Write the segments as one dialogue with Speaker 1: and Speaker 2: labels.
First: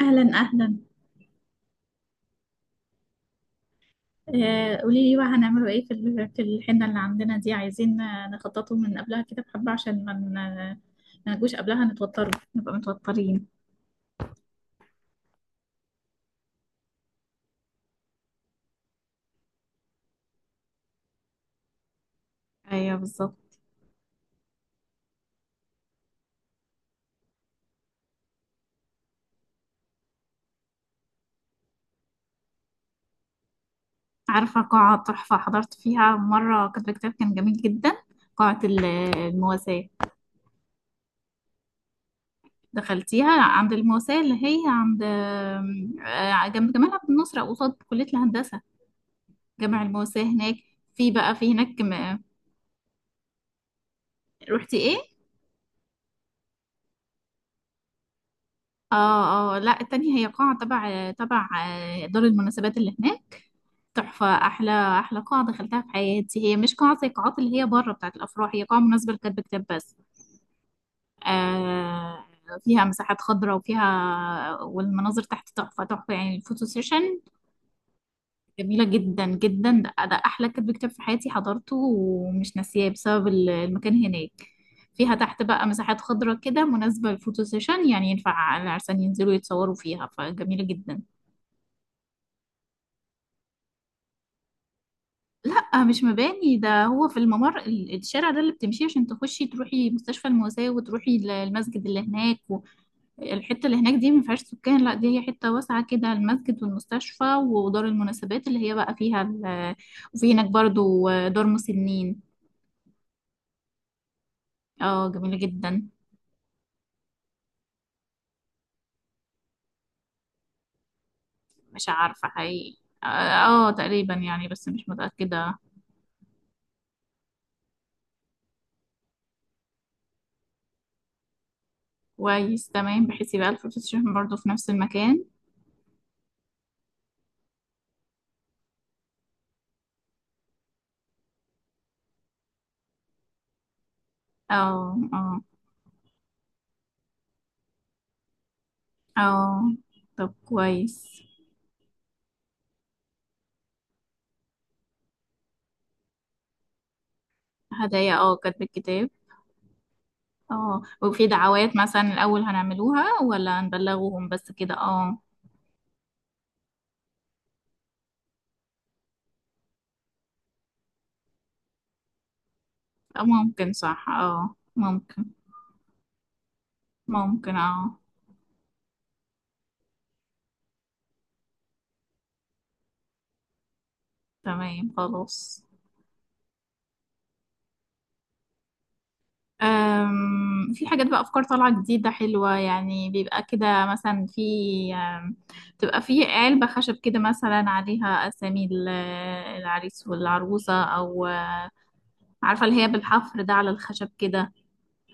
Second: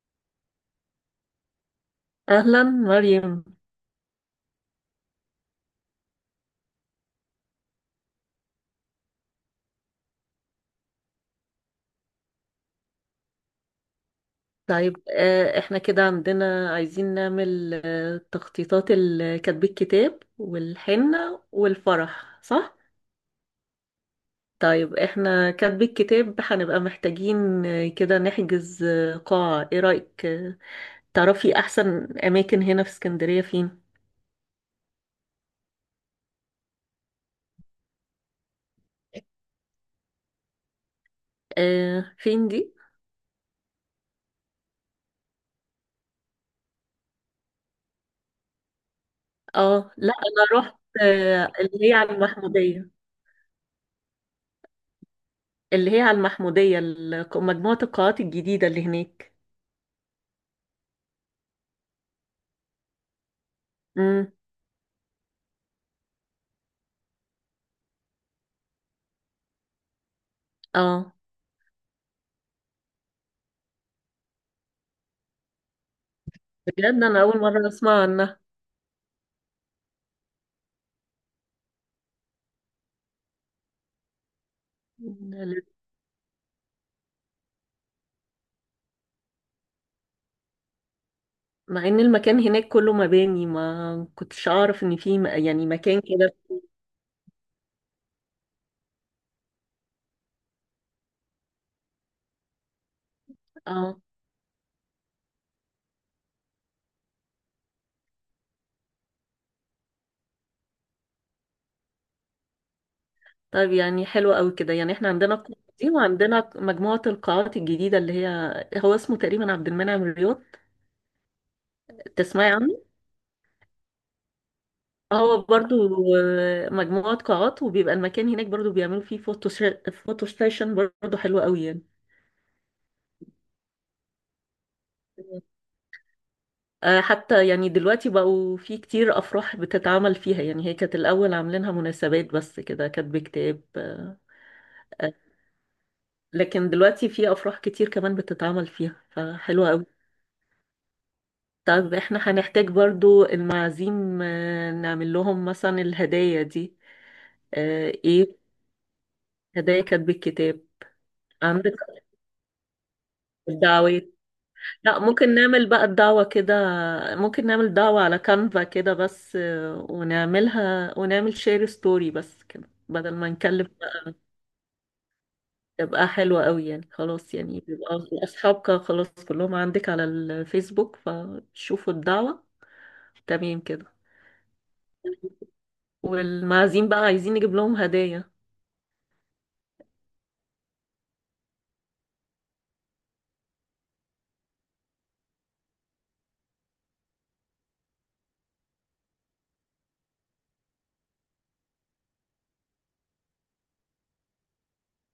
Speaker 1: اهلا اهلا.
Speaker 2: أهلا مريم.
Speaker 1: قولي لي بقى هنعمله ايه في في الحنه اللي عندنا دي، عايزين نخططه من قبلها كده بحبه، عشان ما نجوش قبلها نتوتر، نبقى متوترين.
Speaker 2: طيب، احنا كده عندنا عايزين نعمل تخطيطات كتب الكتاب والحنة والفرح، صح؟
Speaker 1: ايوه بالظبط.
Speaker 2: طيب، احنا كتب الكتاب هنبقى محتاجين كده نحجز قاعة. ايه رأيك؟ تعرفي أحسن أماكن هنا في اسكندرية فين؟
Speaker 1: عارفه قاعه تحفه حضرت فيها مره كاتبه كتاب، كان جميل جدا. قاعه المواساه.
Speaker 2: آه، فين دي؟
Speaker 1: دخلتيها؟ عند المواساه اللي هي عند جنب جمال عبد الناصر أو قصاد كليه الهندسه. جامع
Speaker 2: اه، لا،
Speaker 1: المواساه هناك.
Speaker 2: أنا رحت
Speaker 1: في بقى في هناك،
Speaker 2: اللي هي على المحمودية.
Speaker 1: رحتي ايه؟
Speaker 2: اللي هي على المحمودية، مجموعة القاعات الجديدة اللي هناك.
Speaker 1: اه، اه، لا التانية هي قاعة تبع دار المناسبات اللي هناك. تحفة.
Speaker 2: امم.
Speaker 1: أحلى أحلى قاعة دخلتها في حياتي، هي مش قاعة زي القاعات اللي هي بره بتاعة الأفراح، هي قاعة مناسبة لكاتب كتاب بس.
Speaker 2: اه.
Speaker 1: آه فيها مساحات خضراء، والمناظر تحت تحفة تحفة، يعني الفوتو
Speaker 2: بجد،
Speaker 1: سيشن
Speaker 2: انا اول مره اسمع عنها.
Speaker 1: جميلة جدا جدا. ده، أحلى كاتب كتاب في حياتي حضرته، ومش ناسياه بسبب المكان هناك. فيها تحت بقى مساحات خضراء كده، مناسبة للفوتو سيشن، يعني ينفع العرسان ينزلوا يتصوروا فيها، فجميلة جدا.
Speaker 2: مع ان المكان هناك كله مباني، ما كنتش اعرف ان في يعني مكان
Speaker 1: مش
Speaker 2: كده.
Speaker 1: مباني ده، هو في الممر الشارع ده اللي بتمشيه عشان تخشي تروحي مستشفى المواساة، وتروحي المسجد اللي هناك. والحتة اللي هناك
Speaker 2: اه.
Speaker 1: دي ما فيهاش سكان، لا دي هي حتة واسعة كده، المسجد والمستشفى ودار المناسبات اللي هي بقى فيها وفي هناك برضو دار مسنين.
Speaker 2: طيب، يعني حلو قوي كده. يعني احنا
Speaker 1: اه
Speaker 2: عندنا
Speaker 1: جميلة
Speaker 2: القاعه
Speaker 1: جدا.
Speaker 2: دي وعندنا مجموعه القاعات الجديده اللي هي. هو اسمه تقريبا عبد المنعم الرياض.
Speaker 1: مش عارفة
Speaker 2: تسمعي
Speaker 1: حقيقي.
Speaker 2: عنه؟
Speaker 1: اه. تقريبا يعني، بس مش
Speaker 2: هو
Speaker 1: متأكدة.
Speaker 2: برضو مجموعه قاعات، وبيبقى المكان هناك برضو بيعملوا فيه فوتو ستيشن. برضو حلو قوي يعني.
Speaker 1: كويس تمام، بحيث يبقى الفلوس برضو في نفس المكان.
Speaker 2: حتى يعني دلوقتي بقوا في كتير أفراح بتتعمل فيها. يعني هي كانت الأول عاملينها مناسبات بس كده، كاتب كتاب.
Speaker 1: اه،
Speaker 2: آه،
Speaker 1: اه،
Speaker 2: لكن دلوقتي في أفراح كتير كمان بتتعمل فيها، فحلوة
Speaker 1: اه.
Speaker 2: أوي.
Speaker 1: طب كويس.
Speaker 2: طب احنا هنحتاج برضو المعازيم، نعمل لهم مثلا الهدايا دي.
Speaker 1: هدايا، اه،
Speaker 2: ايه.
Speaker 1: كاتب الكتاب.
Speaker 2: هدايا كاتب الكتاب.
Speaker 1: اه، وفي
Speaker 2: عندك
Speaker 1: دعوات مثلا الأول هنعملوها ولا
Speaker 2: الدعوات.
Speaker 1: نبلغهم بس كده؟
Speaker 2: لا،
Speaker 1: اه.
Speaker 2: ممكن نعمل بقى الدعوة كده. ممكن نعمل دعوة على كانفا كده بس، ونعملها ونعمل شير ستوري بس كده، بدل ما نكلم
Speaker 1: ممكن، صح،
Speaker 2: بقى.
Speaker 1: اه ممكن.
Speaker 2: تبقى حلوة قوي يعني. خلاص،
Speaker 1: ممكن،
Speaker 2: يعني
Speaker 1: اه.
Speaker 2: بيبقى أصحابك خلاص كلهم عندك على الفيسبوك، فشوفوا الدعوة. تمام كده.
Speaker 1: تمام خلاص.
Speaker 2: والمعازيم بقى عايزين نجيب لهم هدايا.
Speaker 1: في حاجات بقى، أفكار طالعة جديدة حلوة، يعني بيبقى كده مثلا في، أم، بتبقى في علبة خشب كده مثلا عليها أسامي العريس والعروسة، أو عارفة اللي هي بالحفر ده على الخشب كده.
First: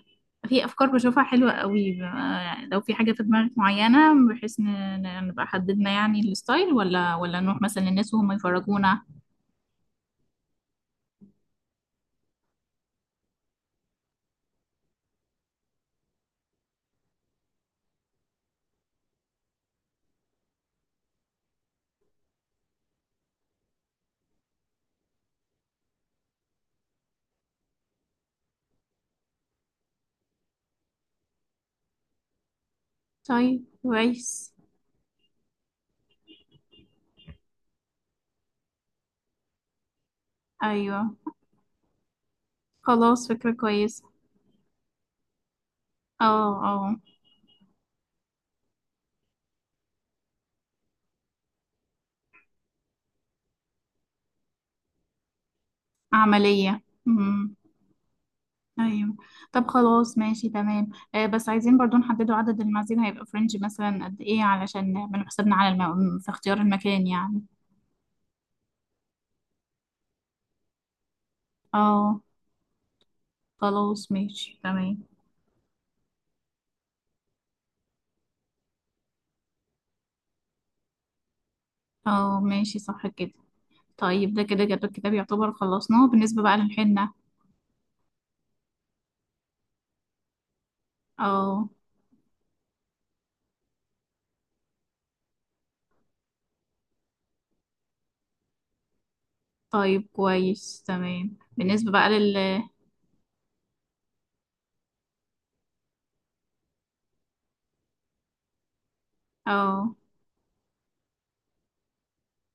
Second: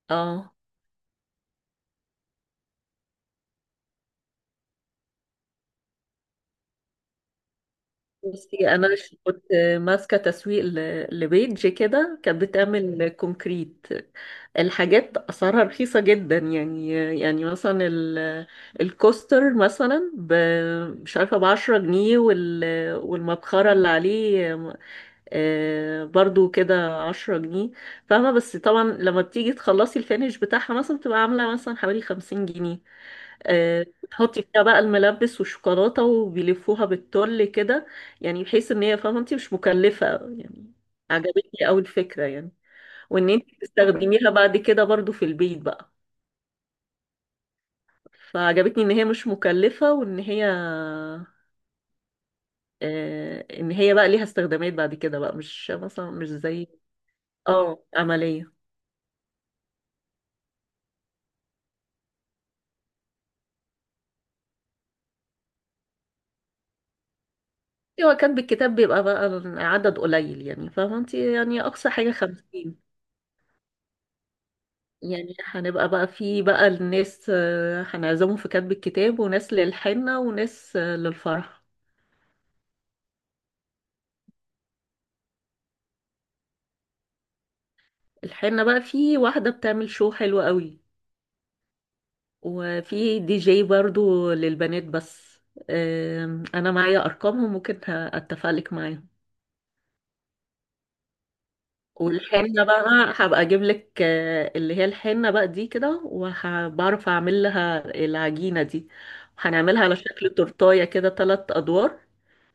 Speaker 2: اه،
Speaker 1: في افكار بشوفها حلوه قوي، يعني لو في حاجه في دماغك معينه بحيث نبقى حددنا يعني الستايل، ولا نروح مثلا للناس وهم
Speaker 2: بصي. انا
Speaker 1: يفرجونا.
Speaker 2: كنت ماسكه تسويق لبيج كده كانت بتعمل كونكريت. الحاجات اسعارها رخيصه جدا يعني. يعني مثلا الكوستر مثلا مش عارفه ب 10 جنيه. والمبخره اللي عليه برضو كده 10 جنيه. فاهمه؟ بس طبعا لما بتيجي تخلصي الفينش بتاعها مثلا بتبقى عامله مثلا حوالي 50 جنيه.
Speaker 1: طيب
Speaker 2: بتحطي
Speaker 1: كويس.
Speaker 2: فيها بقى الملبس والشوكولاتة وبيلفوها بالتل كده. يعني بحيث ان هي فاهمة انت مش مكلفة يعني.
Speaker 1: ايوه
Speaker 2: عجبتني قوي الفكرة يعني.
Speaker 1: خلاص،
Speaker 2: وان انت
Speaker 1: فكره كويسه.
Speaker 2: تستخدميها بعد كده برضو في البيت بقى.
Speaker 1: اه، اه
Speaker 2: فعجبتني ان هي مش مكلفة وان هي ان هي بقى ليها استخدامات بعد كده بقى، مش مثلا مش زي.
Speaker 1: عمليه. امم.
Speaker 2: اه، عملية.
Speaker 1: ايوه. طب خلاص ماشي تمام. بس عايزين برضو نحددوا عدد المعازيم، هيبقى فرنج مثلا قد ايه، علشان نعمل حسابنا على في اختيار المكان يعني.
Speaker 2: هو كان بالكتاب بيبقى بقى عدد قليل يعني، فاهمة انت؟ يعني اقصى حاجة
Speaker 1: اه
Speaker 2: 50.
Speaker 1: خلاص ماشي تمام.
Speaker 2: يعني هنبقى بقى في بقى الناس، هنعزمهم في كتب الكتاب وناس للحنة وناس للفرح.
Speaker 1: اه ماشي صح كده. طيب ده كده جدول الكتاب يعتبر خلصناه، بالنسبة بقى للحنة.
Speaker 2: الحنة بقى في واحدة بتعمل شو حلو قوي.
Speaker 1: اه.
Speaker 2: وفي دي جي برضو للبنات بس. انا معايا ارقامهم ممكن اتفق لك معاهم.
Speaker 1: طيب كويس تمام، بالنسبة بقى
Speaker 2: والحنة بقى، هبقى اجيب لك اللي هي الحنة بقى دي كده، وبعرف اعمل لها العجينة دي. هنعملها
Speaker 1: اه
Speaker 2: على شكل تورتاية كده، ثلاث ادوار.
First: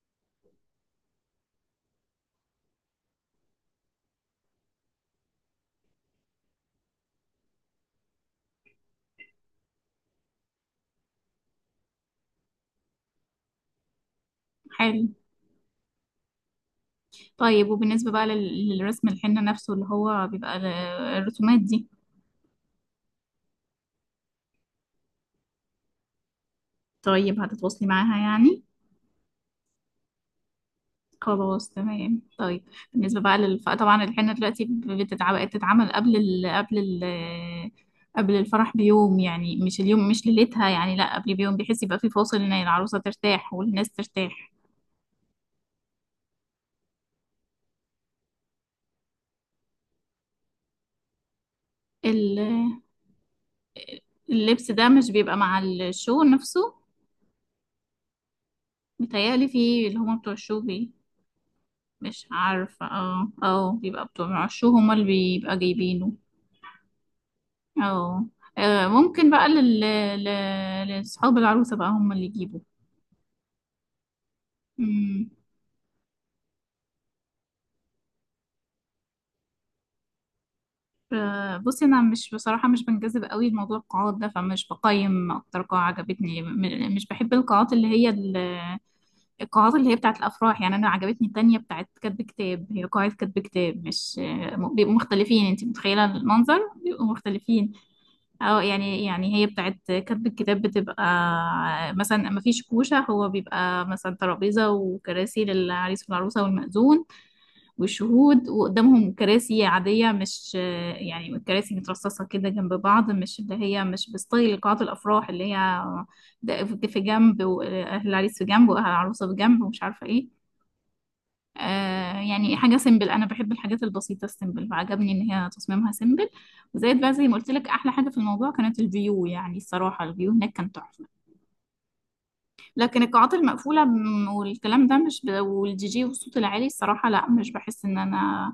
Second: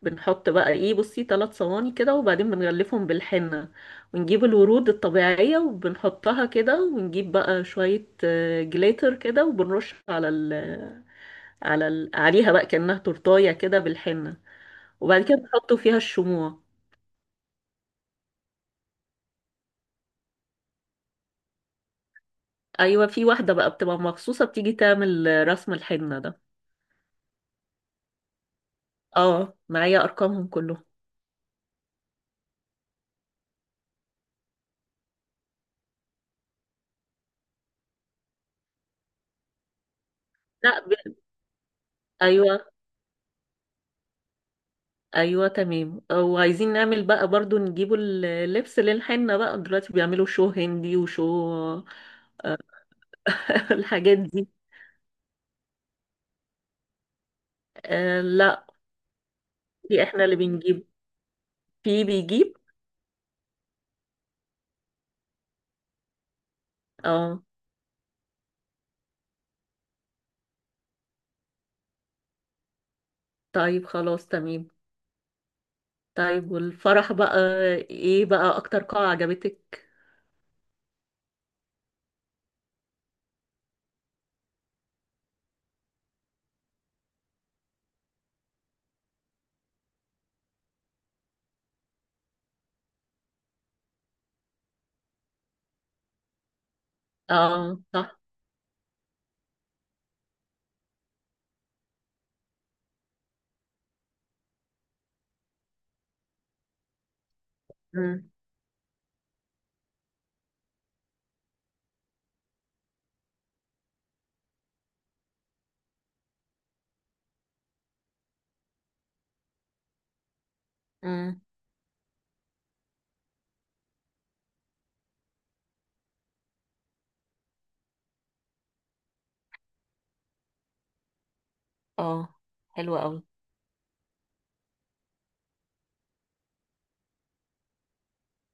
Speaker 2: بنحط بقى ايه؟ بصي، ثلاث صواني كده، وبعدين بنغلفهم بالحنة. ونجيب الورود الطبيعية وبنحطها كده، ونجيب بقى شوية جليتر كده، وبنرش على ال على ال عليها بقى كأنها تورتاية كده بالحنة.
Speaker 1: حلو.
Speaker 2: وبعد كده بنحطوا فيها الشموع.
Speaker 1: طيب وبالنسبة بقى للرسم الحنة نفسه اللي هو بيبقى الرسومات دي.
Speaker 2: ايوه، في واحدة بقى بتبقى مخصوصة بتيجي تعمل رسم الحنة ده.
Speaker 1: طيب هتتواصلي معاها يعني.
Speaker 2: اه، معايا ارقامهم كلهم.
Speaker 1: خلاص تمام. طيب بالنسبة بقى طبعا الحنة دلوقتي بتتعمل قبل قبل الفرح بيوم، يعني مش اليوم، مش ليلتها،
Speaker 2: لا،
Speaker 1: يعني لا، قبل بيوم، بحيث يبقى في فاصل ان
Speaker 2: ايوه.
Speaker 1: العروسة ترتاح والناس ترتاح.
Speaker 2: ايوه، تمام. وعايزين نعمل بقى برضو نجيبوا اللبس للحنة بقى، دلوقتي بيعملوا شو هندي وشو الحاجات دي.
Speaker 1: اللبس ده مش بيبقى مع الشو نفسه؟
Speaker 2: آه، لا،
Speaker 1: متهيألي في اللي
Speaker 2: دي
Speaker 1: هما
Speaker 2: احنا
Speaker 1: بتوع
Speaker 2: اللي
Speaker 1: الشو
Speaker 2: بنجيب. في
Speaker 1: مش
Speaker 2: بيجيب.
Speaker 1: عارفة. اه، اه، بيبقى بتوع الشو هما اللي بيبقى جايبينه.
Speaker 2: اه.
Speaker 1: اه. ممكن بقى لأصحاب العروسة بقى هما اللي يجيبوا.
Speaker 2: طيب، خلاص تمام.
Speaker 1: مم.
Speaker 2: طيب، والفرح بقى، ايه بقى اكتر قاعة عجبتك؟
Speaker 1: بصي أنا مش بصراحة مش بنجذب قوي لموضوع القاعات ده، فمش بقيم أكتر قاعة عجبتني، مش بحب القاعات اللي هي بتاعت الافراح، يعني انا عجبتني التانية بتاعت كاتب كتاب. هي قاعة كاتب كتاب، مش بيبقوا مختلفين، انت متخيلة المنظر، بيبقوا مختلفين.
Speaker 2: اه، صح.
Speaker 1: او يعني، هي بتاعت كاتب الكتاب بتبقى مثلا ما فيش كوشة، هو بيبقى مثلا ترابيزة وكراسي للعريس والعروسة والمأذون
Speaker 2: امم.
Speaker 1: وشهود، وقدامهم كراسي عادية، مش يعني كراسي مترصصة كده جنب بعض، مش اللي هي مش بستايل قاعات الأفراح اللي هي ده في جنب، وأهل العريس في جنب، وأهل العروسة في جنب، ومش عارفة إيه.
Speaker 2: امم.
Speaker 1: يعني حاجة سيمبل، أنا بحب الحاجات البسيطة السيمبل، فعجبني إن هي تصميمها سيمبل. وزائد بقى زي ما قلت لك، أحلى حاجة في الموضوع كانت الفيو، يعني الصراحة الفيو هناك كان تحفة.
Speaker 2: اه، حلو
Speaker 1: لكن
Speaker 2: قوي.
Speaker 1: القاعات المقفولة والكلام ده مش والدي جي والصوت العالي، الصراحة لا، مش بحس إن أنا،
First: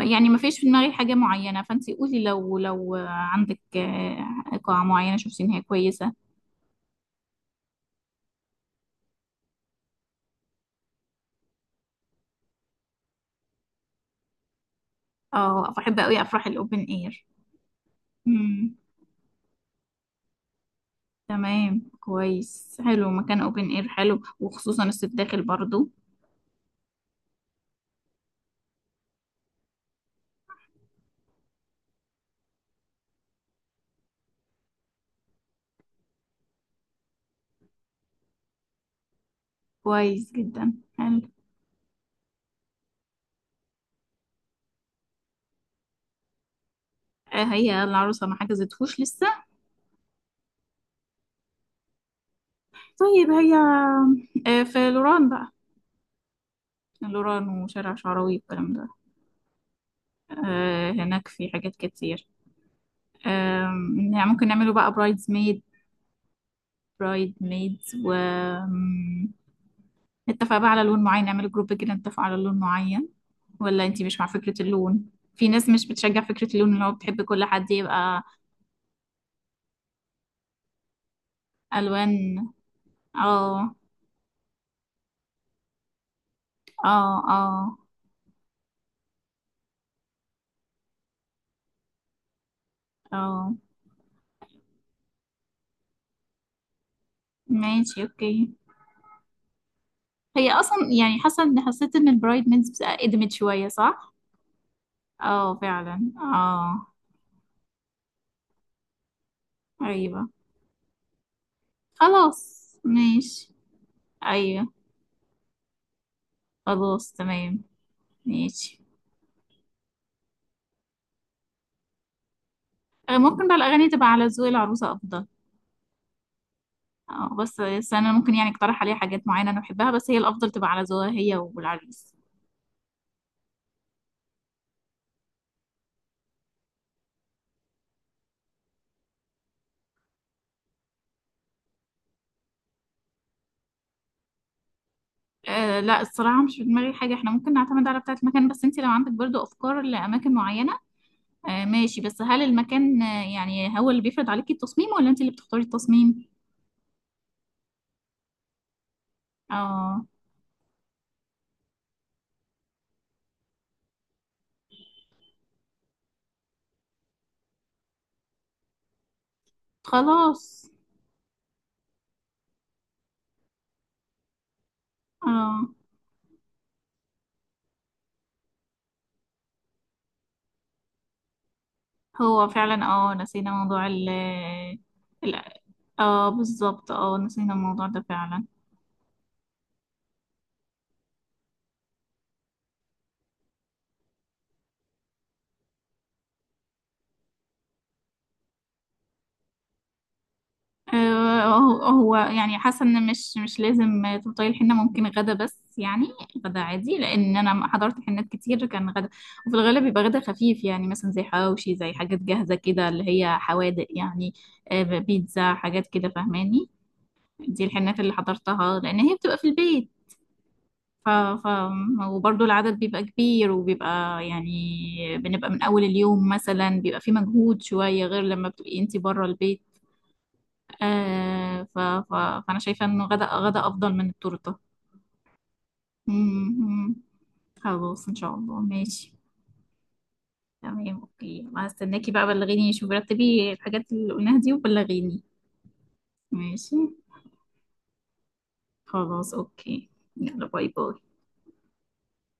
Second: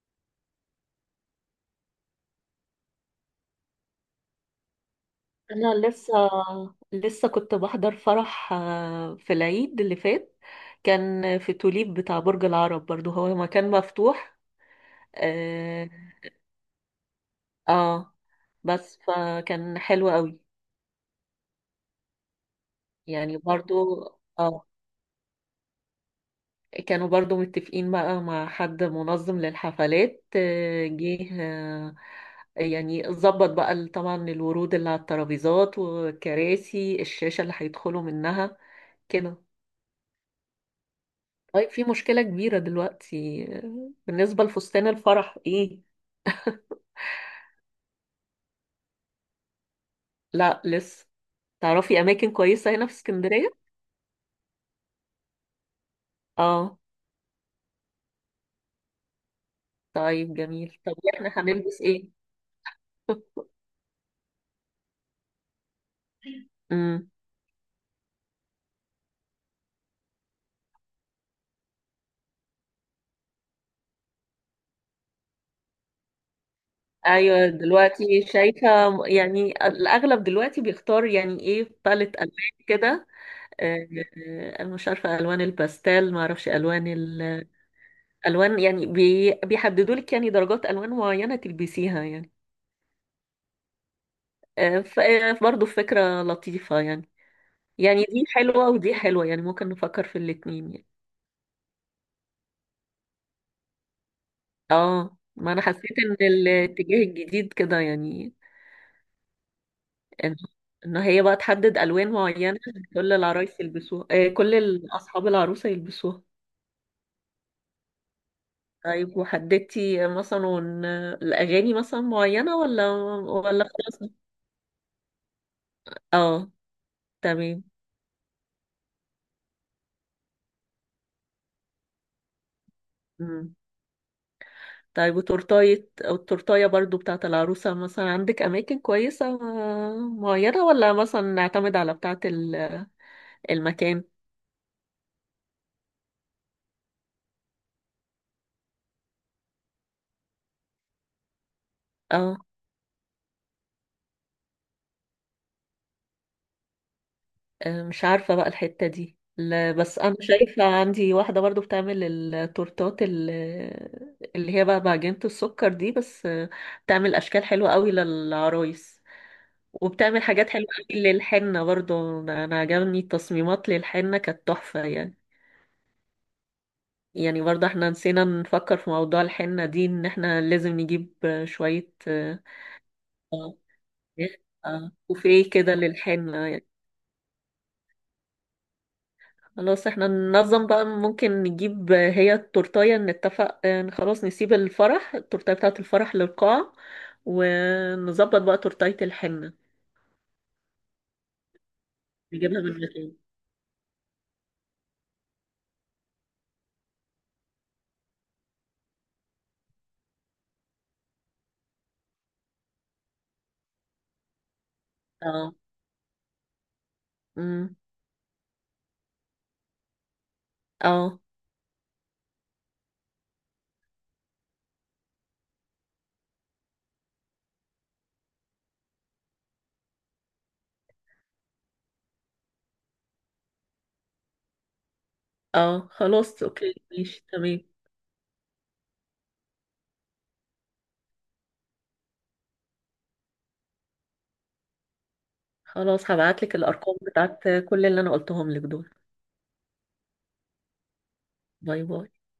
Speaker 1: يعني ما فيش في دماغي حاجة معينة. فانتي قولي، لو عندك قاعة معينة شفتي ان هي
Speaker 2: انا
Speaker 1: كويسة.
Speaker 2: لسه كنت بحضر فرح في العيد اللي فات. كان في توليب بتاع برج العرب، برضو هو مكان مفتوح.
Speaker 1: اه
Speaker 2: اه.
Speaker 1: بحب قوي افراح الاوبن اير.
Speaker 2: آه.
Speaker 1: امم
Speaker 2: بس، فكان حلو قوي.
Speaker 1: تمام كويس، حلو
Speaker 2: يعني
Speaker 1: مكان اوبن اير،
Speaker 2: برضو.
Speaker 1: حلو
Speaker 2: اه.
Speaker 1: وخصوصا الصيف داخل برضو.
Speaker 2: كانوا برضو متفقين بقى مع حد منظم للحفلات، جه. يعني ظبط بقى طبعا الورود اللي على الترابيزات والكراسي، الشاشة اللي هيدخلوا منها كده.
Speaker 1: كويس جدا حلو.
Speaker 2: طيب، في مشكلة كبيرة دلوقتي بالنسبة لفستان الفرح ايه.
Speaker 1: هي العروسة ما حجزتهوش لسه.
Speaker 2: لا، لسه. تعرفي أماكن كويسة هنا في
Speaker 1: طيب هي
Speaker 2: اسكندرية؟
Speaker 1: في لوران بقى.
Speaker 2: اه.
Speaker 1: لوران وشارع شعراوي والكلام ده.
Speaker 2: طيب، جميل. طب
Speaker 1: هناك
Speaker 2: احنا
Speaker 1: في حاجات
Speaker 2: هنلبس ايه؟
Speaker 1: كتير. يعني ممكن نعمله بقى برايدز ميد.
Speaker 2: مم.
Speaker 1: برايد ميدز و، م، نتفق بقى على لون معين، نعمل جروب كده نتفق على لون معين، ولا انتي مش مع فكرة اللون؟ في ناس مش بتشجع فكرة اللون، اللي هو بتحب كل
Speaker 2: ايوه،
Speaker 1: حد يبقى
Speaker 2: دلوقتي شايفه. يعني الاغلب دلوقتي بيختار يعني ايه، باليت
Speaker 1: ألوان.
Speaker 2: الوان كده.
Speaker 1: اه،
Speaker 2: آه، انا مش عارفه الوان الباستيل، ما اعرفش الوان.
Speaker 1: اه، اه.
Speaker 2: الالوان يعني بيحددوا لك يعني درجات الوان معينه تلبسيها يعني.
Speaker 1: اه
Speaker 2: فبرضه فكره لطيفه يعني.
Speaker 1: ماشي
Speaker 2: يعني دي
Speaker 1: اوكي.
Speaker 2: حلوه ودي حلوه، يعني ممكن نفكر في
Speaker 1: هي
Speaker 2: الاتنين
Speaker 1: اصلا
Speaker 2: يعني.
Speaker 1: يعني، حاسه ان حسيت ان البرايد ميدز قدمت شويه، صح.
Speaker 2: اه، ما
Speaker 1: اه
Speaker 2: انا حسيت
Speaker 1: فعلا،
Speaker 2: ان
Speaker 1: اه.
Speaker 2: الاتجاه الجديد كده يعني.
Speaker 1: ايوه
Speaker 2: ان إن هي بقى تحدد الوان
Speaker 1: خلاص
Speaker 2: معينه. كل
Speaker 1: ماشي.
Speaker 2: العرايس يلبسوها، كل
Speaker 1: ايوه
Speaker 2: اصحاب العروسه يلبسوها.
Speaker 1: خلاص تمام ماشي.
Speaker 2: طيب، وحددتي مثلا الاغاني مثلا معينه، ولا
Speaker 1: ممكن بقى
Speaker 2: ولا
Speaker 1: الاغاني تبقى
Speaker 2: خلاص؟
Speaker 1: على ذوق العروسه افضل.
Speaker 2: اه.
Speaker 1: اه، بس
Speaker 2: تمام.
Speaker 1: بس انا ممكن يعني اقترح عليها حاجات معينه انا بحبها، بس هي الافضل تبقى على ذوقها هي والعريس.
Speaker 2: مم. طيب، وتورتاية أو التورتاية برضو بتاعة العروسة، مثلا عندك أماكن كويسة معينة، ولا مثلا نعتمد على بتاعة المكان؟
Speaker 1: أه لا، الصراحه مش في دماغي حاجه، احنا ممكن نعتمد على بتاعه المكان، بس انت لو عندك برضو افكار لاماكن معينه. أه ماشي، بس
Speaker 2: اه.
Speaker 1: هل المكان يعني هو اللي بيفرض عليكي التصميم، ولا انت اللي بتختاري التصميم؟
Speaker 2: مش عارفة بقى الحتة دي، لا، بس
Speaker 1: اه
Speaker 2: أنا شايفة عندي واحدة برضو بتعمل التورتات اللي هي بقى بعجينة السكر دي، بس بتعمل أشكال حلوة قوي للعرايس. وبتعمل حاجات
Speaker 1: خلاص.
Speaker 2: حلوة قوي للحنة برضو. أنا عجبني التصميمات للحنة كانت تحفة يعني.
Speaker 1: اه
Speaker 2: يعني برضه احنا نسينا نفكر في موضوع الحنة دي، ان احنا لازم نجيب شوية
Speaker 1: هو فعلا اه، نسينا موضوع ال-
Speaker 2: كوفيه كده
Speaker 1: اه
Speaker 2: للحنة.
Speaker 1: بالظبط، اه نسينا الموضوع ده فعلا.
Speaker 2: خلاص، احنا ننظم بقى، ممكن نجيب هي التورتاية، نتفق خلاص نسيب الفرح التورتاية بتاعة الفرح للقاعة. ونظبط بقى تورتاية الحنة،
Speaker 1: هو هو يعني
Speaker 2: نجيبها من
Speaker 1: حاسه ان
Speaker 2: مكان.
Speaker 1: مش لازم تبطلي الحنه، ممكن غدا بس يعني. غدا عادي، لان انا حضرت حنات كتير كان غدا. وفي الغالب بيبقى غدا خفيف، يعني مثلا زي حواوشي، زي حاجات جاهزه كده اللي هي حوادق يعني، بيتزا
Speaker 2: اه.
Speaker 1: حاجات كده فاهماني. دي
Speaker 2: امم.
Speaker 1: الحنات اللي حضرتها لان هي بتبقى في البيت. ف...
Speaker 2: اه.
Speaker 1: ف... وبرضه العدد بيبقى كبير، وبيبقى يعني بنبقى من اول اليوم، مثلا بيبقى في مجهود شويه، غير لما بتبقي انتي بره البيت. آه ف... ف... فأنا شايفة إنه غدا غدا أفضل من التورتة.
Speaker 2: اه. خلاص، اوكي،
Speaker 1: مم.
Speaker 2: ماشي، تمام.
Speaker 1: خلاص إن شاء الله ماشي. تمام أوكي، هستناكي بقى، بلغيني، شوفي رتبي الحاجات اللي قلناها دي وبلغيني.
Speaker 2: خلاص، هبعتلك
Speaker 1: ماشي
Speaker 2: الأرقام بتاعت كل اللي أنا قلتهم لك دول.
Speaker 1: خلاص أوكي. يلا باي باي.
Speaker 2: باي باي.